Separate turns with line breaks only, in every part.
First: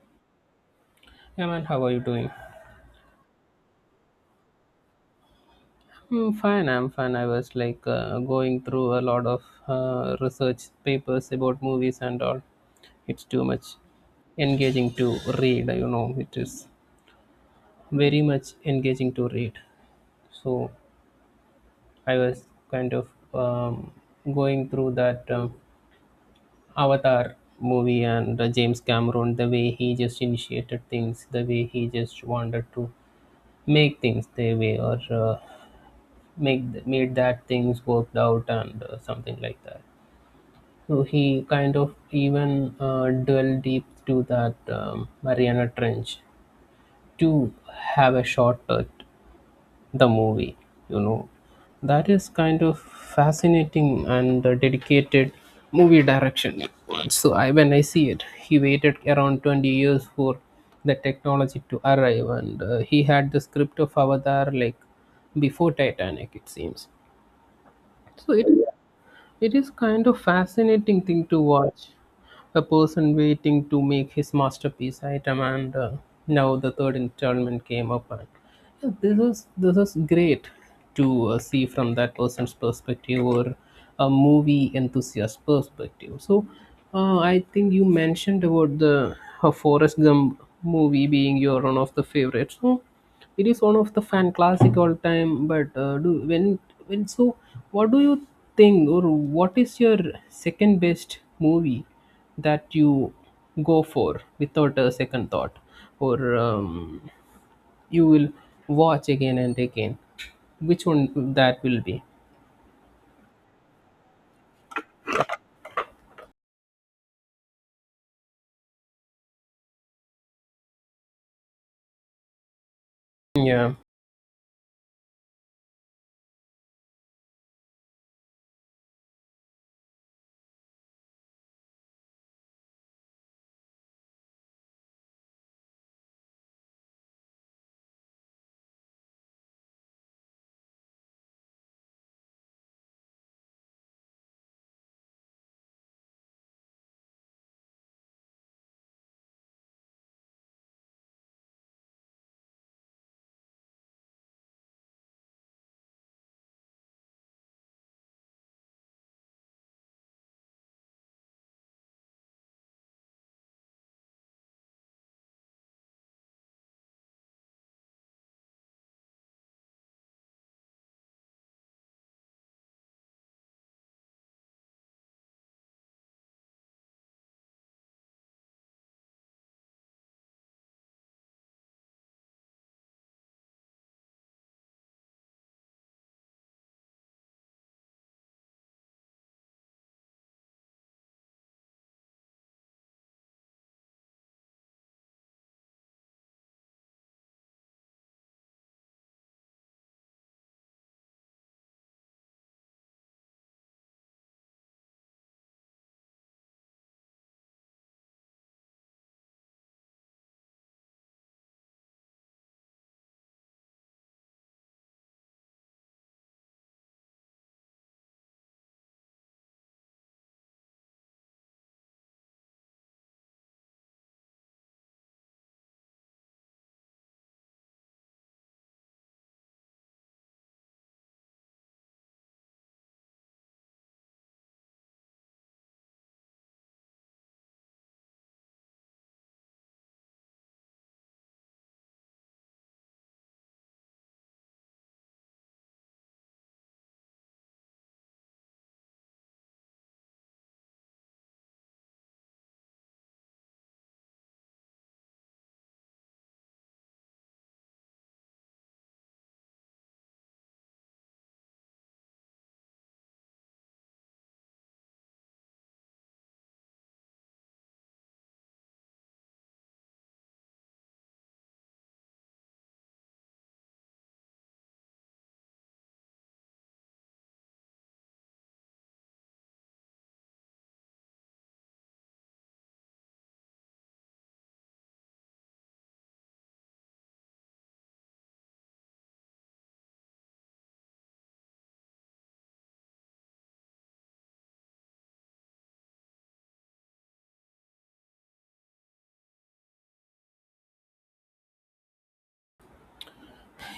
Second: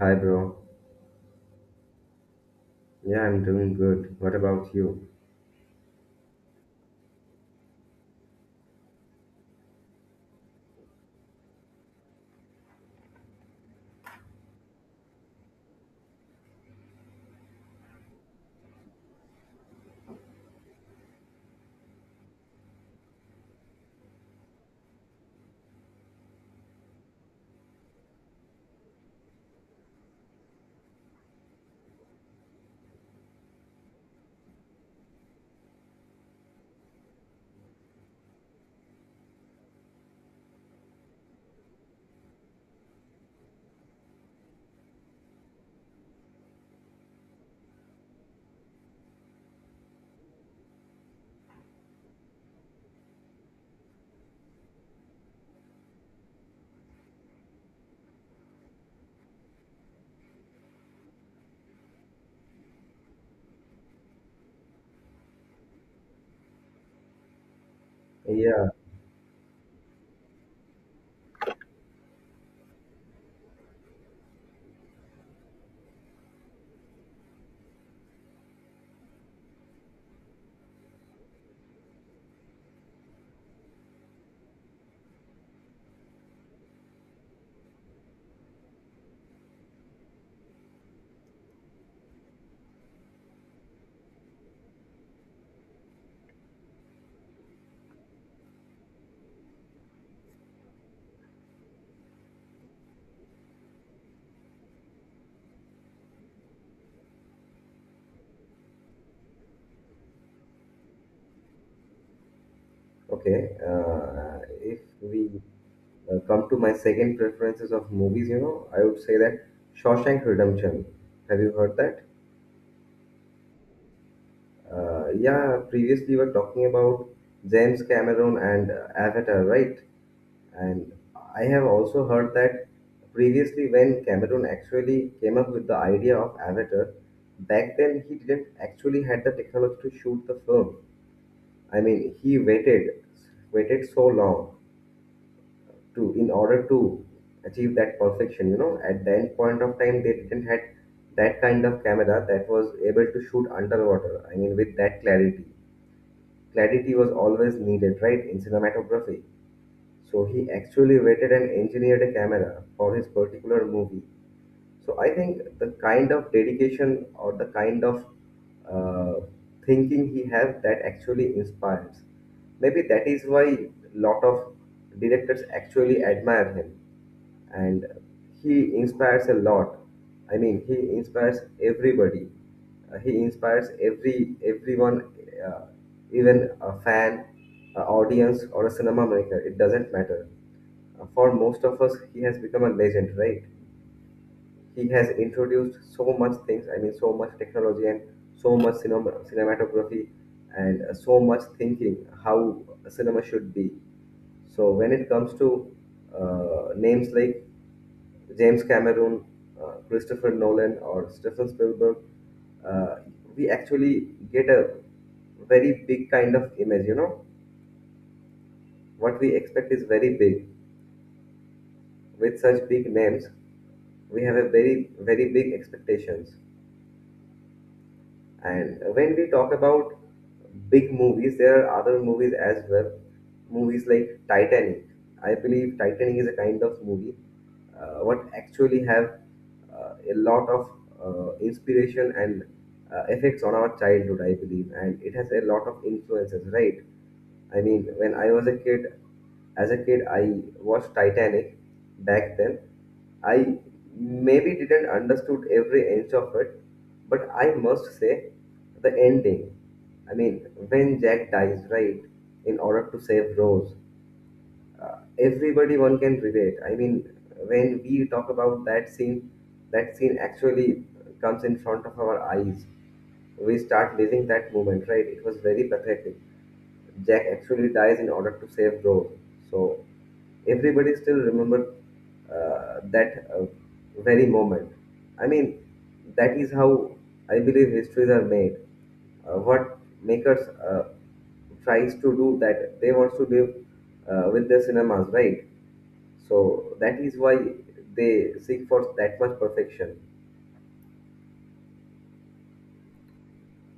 Hi, bro.
Yeah, man, how are you doing?
Yeah, I'm doing good. What about you?
I'm fine. I'm fine. I was going through a lot of research papers about movies and all. It's too much engaging to read. It is very much engaging to read. So I was kind of um, going through that Avatar movie and James Cameron, the way he just initiated things, the way he just wanted to make things their way or made that things worked out and something like that. So he kind of even delved deep to that Mariana Trench to have a shot at the movie. You know, that is kind of fascinating and dedicated movie direction. So I when I see it, he waited around 20 years for the technology to arrive, and he had the script of Avatar like before Titanic, it seems. So it
Yeah,
It is kind of fascinating thing to watch. A person waiting to make his masterpiece item and now the third installment came up and yeah, this is great to see from that person's perspective or a movie enthusiast perspective. So I think you mentioned about the Forest Gump movie being your one of the favorites, so it is one of the fan classic all time. But do when so what do you think, or what is your second best movie that you go for without a second thought, or um, you will watch again and again? Which one that will be?
okay. If we come to my second preferences of movies, you know, I would say that Shawshank Redemption. Have you heard that?
yeah
Yeah, previously we were talking about James Cameron and Avatar, right? And I have also heard that previously when Cameron actually came up with the idea of Avatar, back then he didn't actually had the technology to shoot the film. I mean, he waited, waited so long to, in order to achieve that perfection. You know, at the end point of time, they didn't had that kind of camera that was able to shoot underwater. I mean, with that clarity, clarity was always needed, right, in cinematography. So he actually waited and engineered a camera for his particular movie. So I think the kind of dedication or the kind of uh, thinking he has that actually inspires. Maybe that is why lot of directors actually admire him, and he inspires a lot. I mean, he inspires everybody. He inspires everyone, uh, even a fan, a audience, or a cinema maker. It doesn't matter. For most of us, he has become a legend, right? He has introduced so much things. I mean, so much technology and so much cinema, cinematography, and so much thinking how cinema should be. So when it comes to names like James Cameron, Christopher Nolan, or Stephen Spielberg, uh, we actually get a very big kind of image, you know. What we expect is very big. With such big names we have a very very big expectations. And when we talk about big movies, there are other movies as well. Movies like Titanic. I believe Titanic is a kind of movie what actually have a lot of inspiration and effects on our childhood, I believe, and it has a lot of influences, right? I mean, when I was a kid, as a kid, I watched Titanic back then. I maybe didn't understood every inch of it, but I must say the ending. I mean, when Jack dies, right, in order to save Rose, everybody one can relate. I mean, when we talk about that scene actually comes in front of our eyes. We start living that moment, right? It was very pathetic. Jack actually dies in order to save Rose. So everybody still remember that very moment. I mean, that is how I believe histories are made. What makers tries to do that they wants to live with their cinemas, right? So that is why they seek for that much perfection.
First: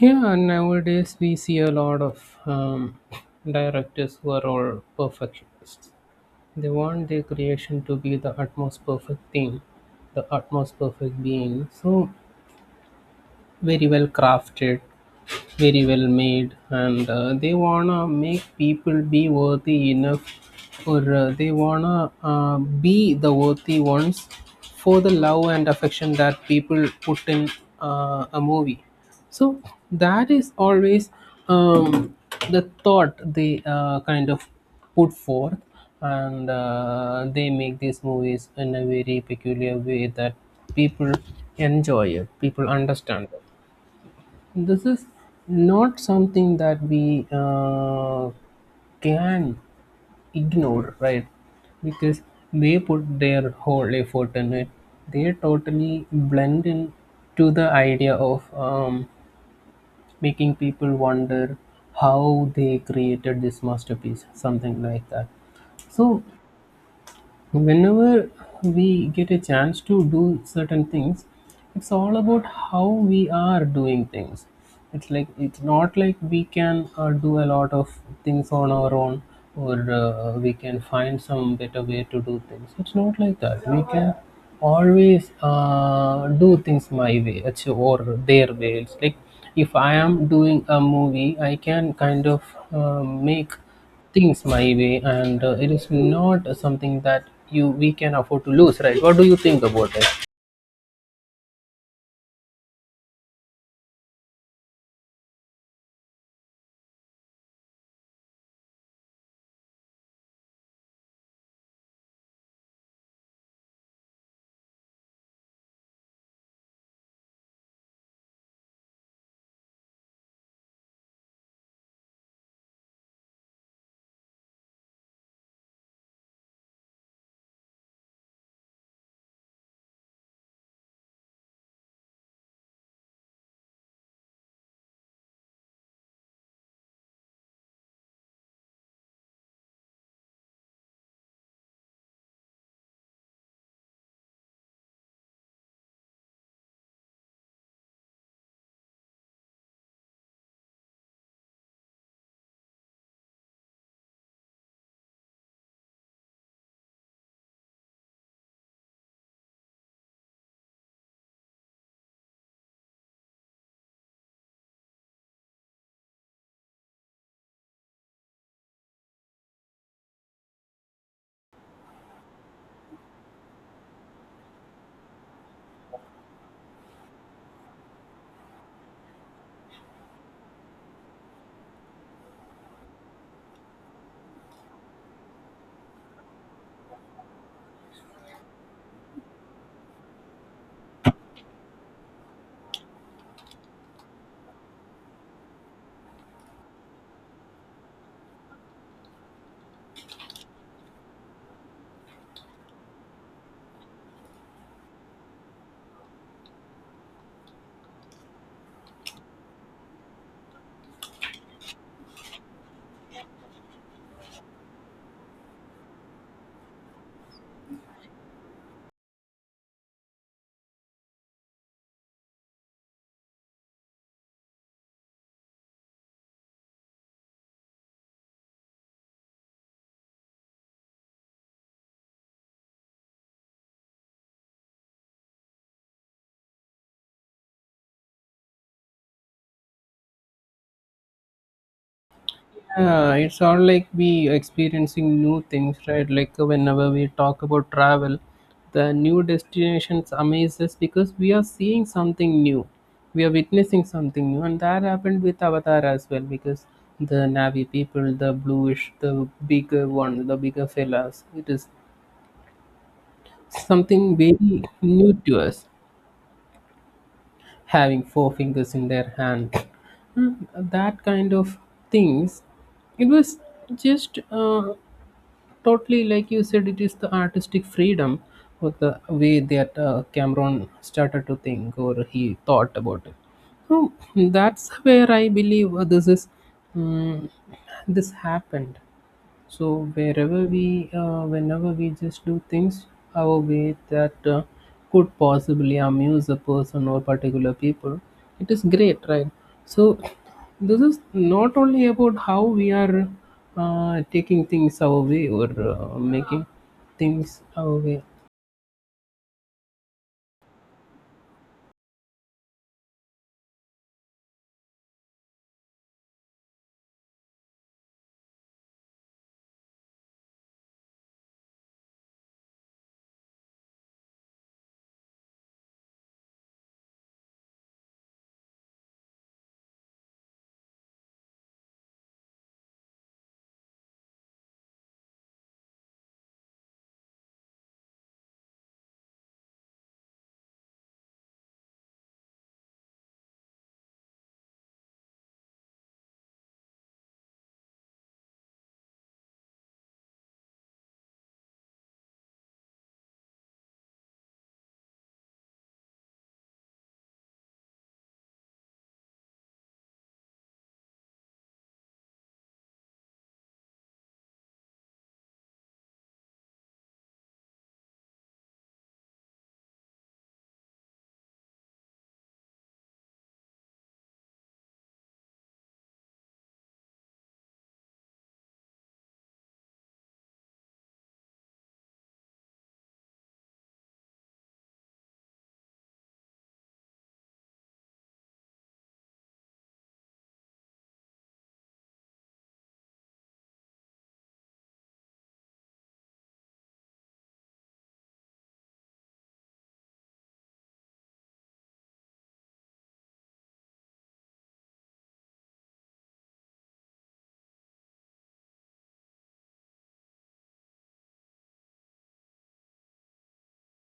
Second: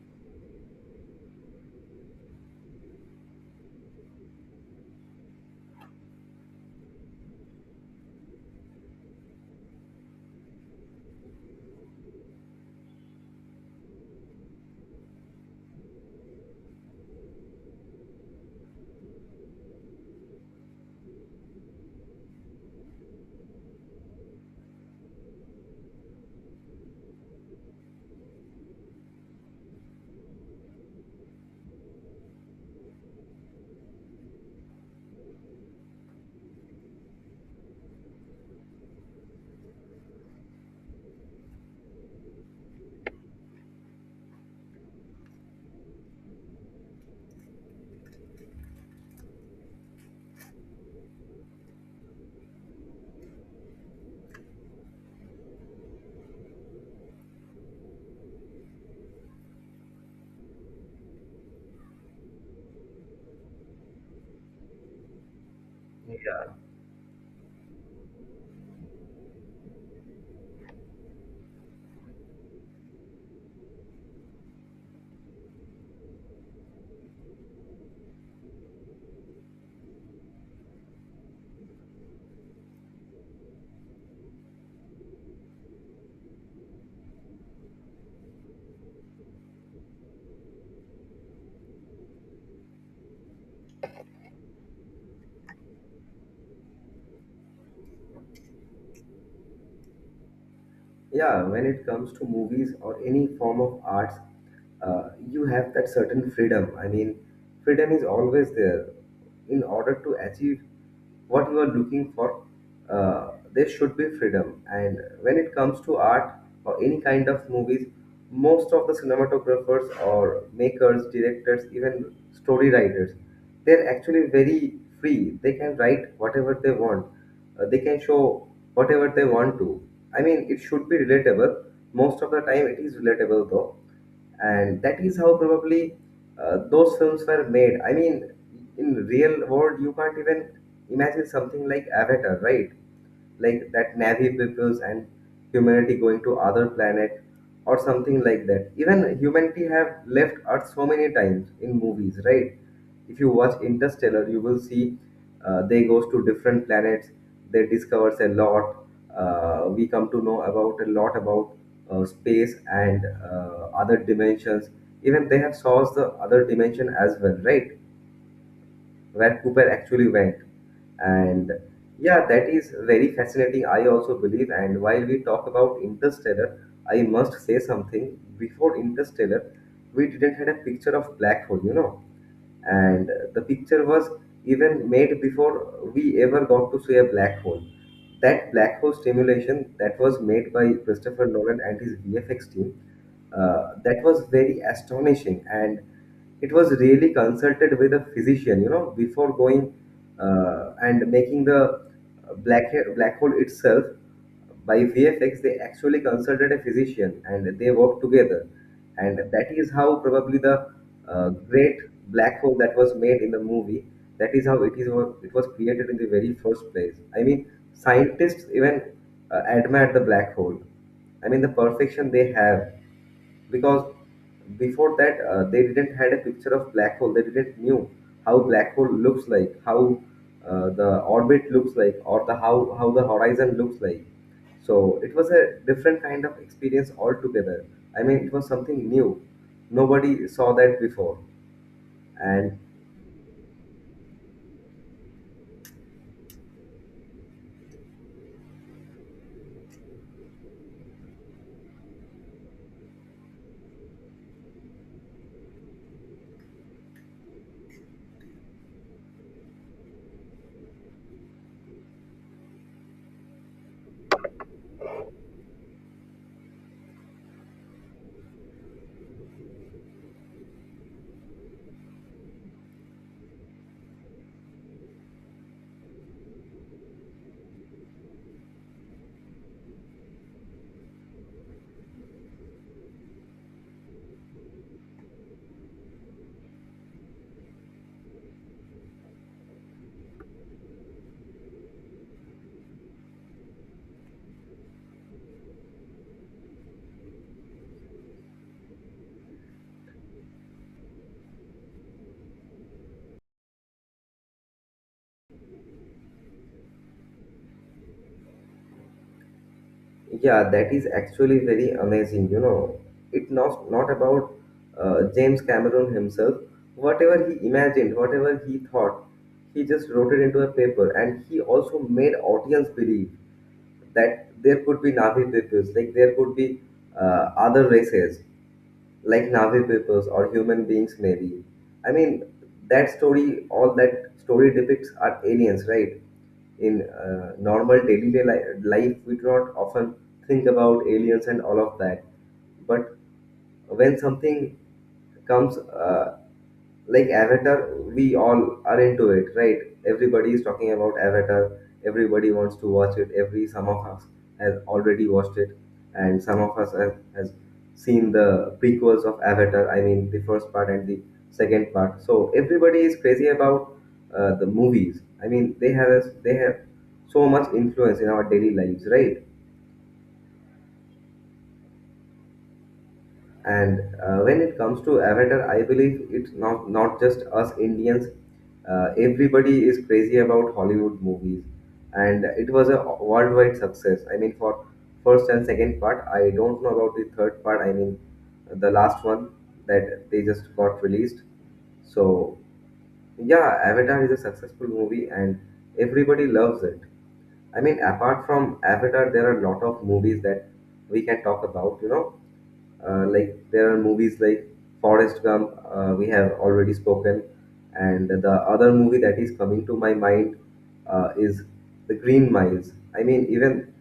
yeah, nowadays we see a lot of directors who are all perfectionists. They want their creation to be the utmost perfect thing, the utmost perfect being. So very well crafted, very well made, and they wanna make people be worthy enough, or they wanna be the worthy ones for the love and affection that people put in a movie. So that is always um, the thought they kind of put forth. And they make these movies in a very peculiar way that people enjoy it, people understand it. This is not something that we can ignore, right? Because they put their whole effort in it. They totally blend in to the idea of making people wonder how they created this masterpiece, something like that. So whenever we get a chance to do certain things, it's all about how we are doing things. It's like, it's not like we can do a lot of things on our own, or we can find some better way to do things. It's not like that we can always do things my way. It's- or Their way. It's like, if I am doing a movie, I can kind of uh, make things my way. And it is not something that you we can afford to lose, right? What do you think about it?
Yeah, when it comes to movies or any form of arts, you have that certain freedom. I mean, freedom is always there in order to achieve what you are looking for. Uh, there should be freedom, and when it comes to art or any kind of movies, most of the cinematographers or makers, directors, even story writers, they're actually very free. They can write whatever they want. They can show whatever they want to. I mean, it should be relatable. Most of the time, it is relatable though, and that is how probably those films were made. I mean, in real world, you can't even imagine something like Avatar, right? Like that Navi peoples and humanity going to other planet or something like that. Even humanity have left earth so many times in movies, right? If you watch Interstellar you will see they goes to different planets, they discovers a lot. Uh, we come to know about a lot about space and other dimensions. Even they have solved the other dimension as well, right, where Cooper actually went. And yeah, that is very fascinating. I also believe. And while we talk about Interstellar, I must say something. Before Interstellar, we didn't had a picture of black hole, you know, and the picture was even made before we ever got to see a black hole. That black hole simulation that was made by Christopher Nolan and his VFX team, that was very astonishing, and it was really consulted with a physician, you know, before going and making the black black hole itself by VFX, they actually consulted a physician and they worked together. And that is how probably the great black hole that was made in the movie, that is how it was created in the very first place. I mean, scientists even admire the black hole. I mean, the perfection they have, because before that they didn't had a picture of black hole, they didn't knew how black hole looks like, how the orbit looks like, or the how the horizon looks like. So it was a different kind of experience altogether. I mean, it was something new. Nobody saw that before. And
Yeah, it's all like we experiencing new things, right? Like whenever we talk about travel, the new destinations amaze us because we are seeing something new, we are witnessing something new. And that happened with Avatar as well, because the Navi people, the bluish, the bigger fellas, it is something very new to us, having four fingers in their hand, Mm, that kind of things. It was just totally, like you said, it is the artistic freedom or the way that Cameron started to think, or he thought about it. So that's where I believe um, this happened. So wherever we, whenever we just do things our way that could possibly amuse a person or particular people, it is great, right? So this is not only about how we are taking things our way or making things our way.
yeah, that is actually very amazing. You know, it not about James Cameron himself. Whatever he imagined, whatever he thought, he just wrote it into a paper, and he also made audience believe that there could be Navi peoples, like there could be other races like Navi peoples or human beings, maybe. I mean, that story, all that story depicts are aliens, right? In normal daily life, we do not often think about aliens and all of that. But when something comes like Avatar, we all are into it, right? Everybody is talking about Avatar. Everybody wants to watch it. Every Some of us has already watched it, and some of us has seen the prequels of Avatar. I mean, the first part and the second part. So everybody is crazy about the movies. I mean, they have so much influence in our daily lives, right? And when it comes to Avatar, I believe it's not just us Indians. Everybody is crazy about Hollywood movies, and it was a worldwide success. I mean, for first and second part, I don't know about the third part. I mean, the last one that they just got released. So yeah, Avatar is a successful movie, and everybody loves it. I mean, apart from Avatar, there are a lot of movies that we can talk about. You know, like there are movies like Forrest Gump, we have already spoken, and the other movie that is coming to my mind is The Green Miles. I mean, even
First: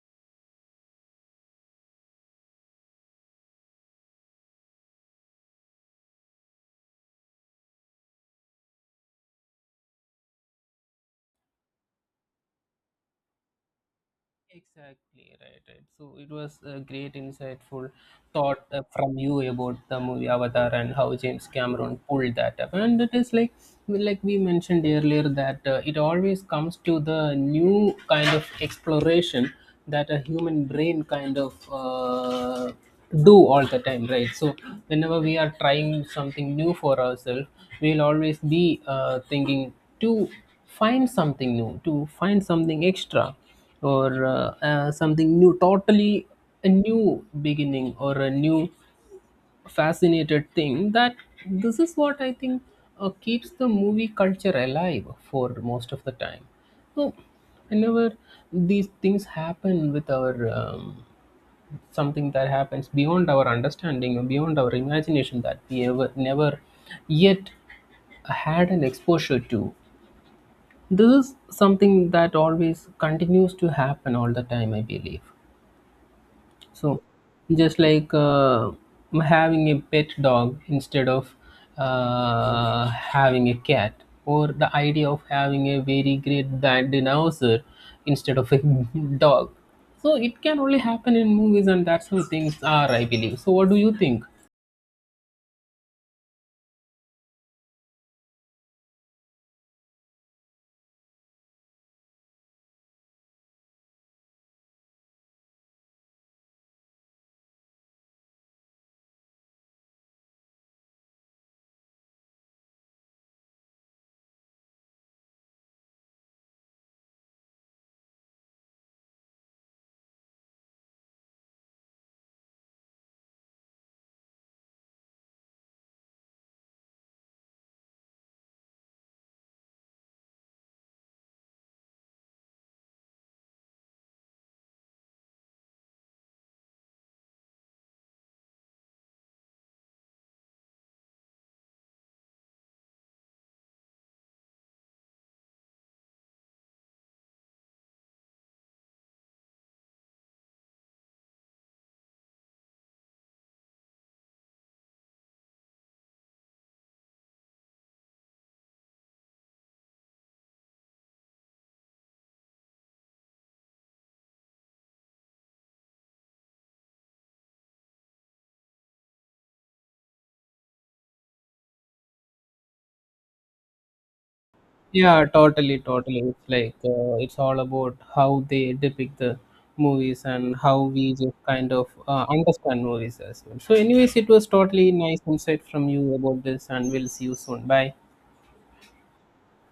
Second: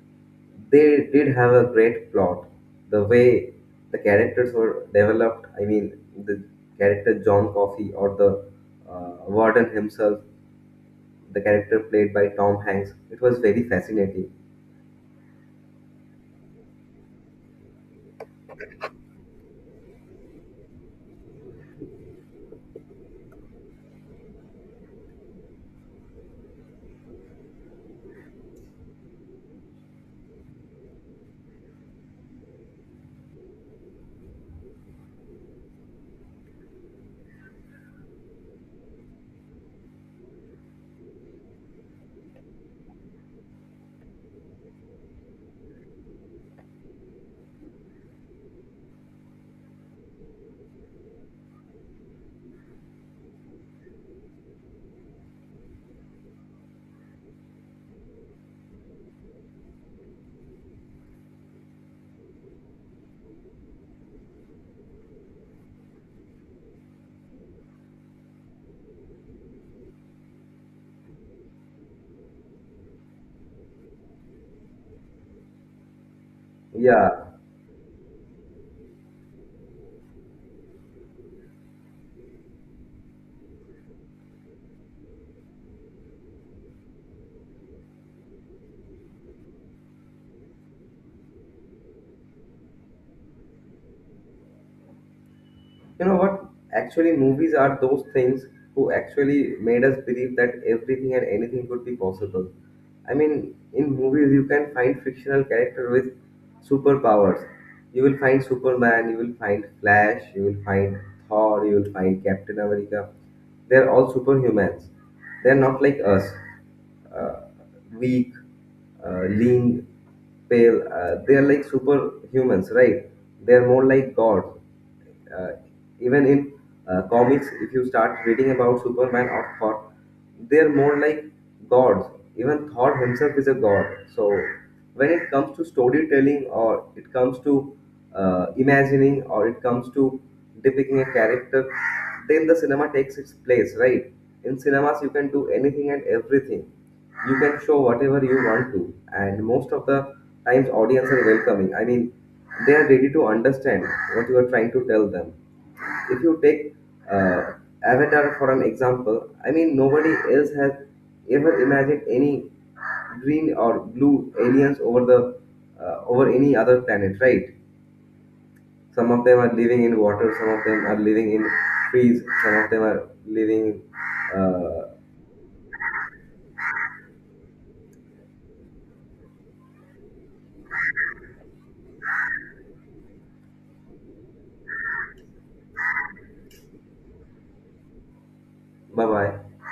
they did have a great plot. The way the characters were developed, I mean, the character John Coffey or the warden himself, the character played by Tom Hanks, it was very fascinating.
Exactly right, right. So it was a great, insightful thought from you about the movie Avatar and how James Cameron pulled that up. And it is like we mentioned earlier, that it always comes to the new kind of exploration that a human brain kind of do all the time, right? So whenever we are trying something new for ourselves, we'll always be thinking to find something new, to find something extra, or something new totally, a new beginning or a new fascinated thing. That this is what I think keeps the movie culture alive for most of the time. So whenever these things happen with our something that happens beyond our understanding or beyond our imagination that we ever never yet had an exposure to, this is something that always continues to happen all the time, I believe. So,
Yeah.
just like having a pet dog instead of having a cat, or the idea of having a very great dinosaur instead of a dog. So, it can only happen in movies, and that's how things are, I believe. So, what do you think?
You know what? Actually, movies are those things who actually made us believe that everything and anything could be possible. I mean, in movies, you can find fictional character with superpowers. You will find Superman, you will find Flash, you will find Thor, you will find Captain America. They're all superhumans. They're not like us, uh, weak, lean, pale. They are like superhumans, right? They're more like God. uh, Even in comics, if you start reading about Superman or Thor, they're more like gods. Even Thor himself is a god. So when it comes to storytelling, or it comes to imagining, or it comes to depicting a character, then the cinema takes its place, right? In cinemas you can do anything and everything. You can show whatever you want to, and most of the times audience are welcoming. I mean, they are ready to understand what you are trying to tell them. If you take uh, Avatar for an example. I mean, nobody else has ever imagined any green or blue aliens over the over any other planet, right? Some of them are living in water, some of them are living in trees, some of them are living in uh,
Yeah, totally, totally. It's like it's all about how they depict the movies and how we just kind of understand movies as well. So, anyways, it was totally nice insight from you about this, and we'll see you soon. Bye.
bye bye.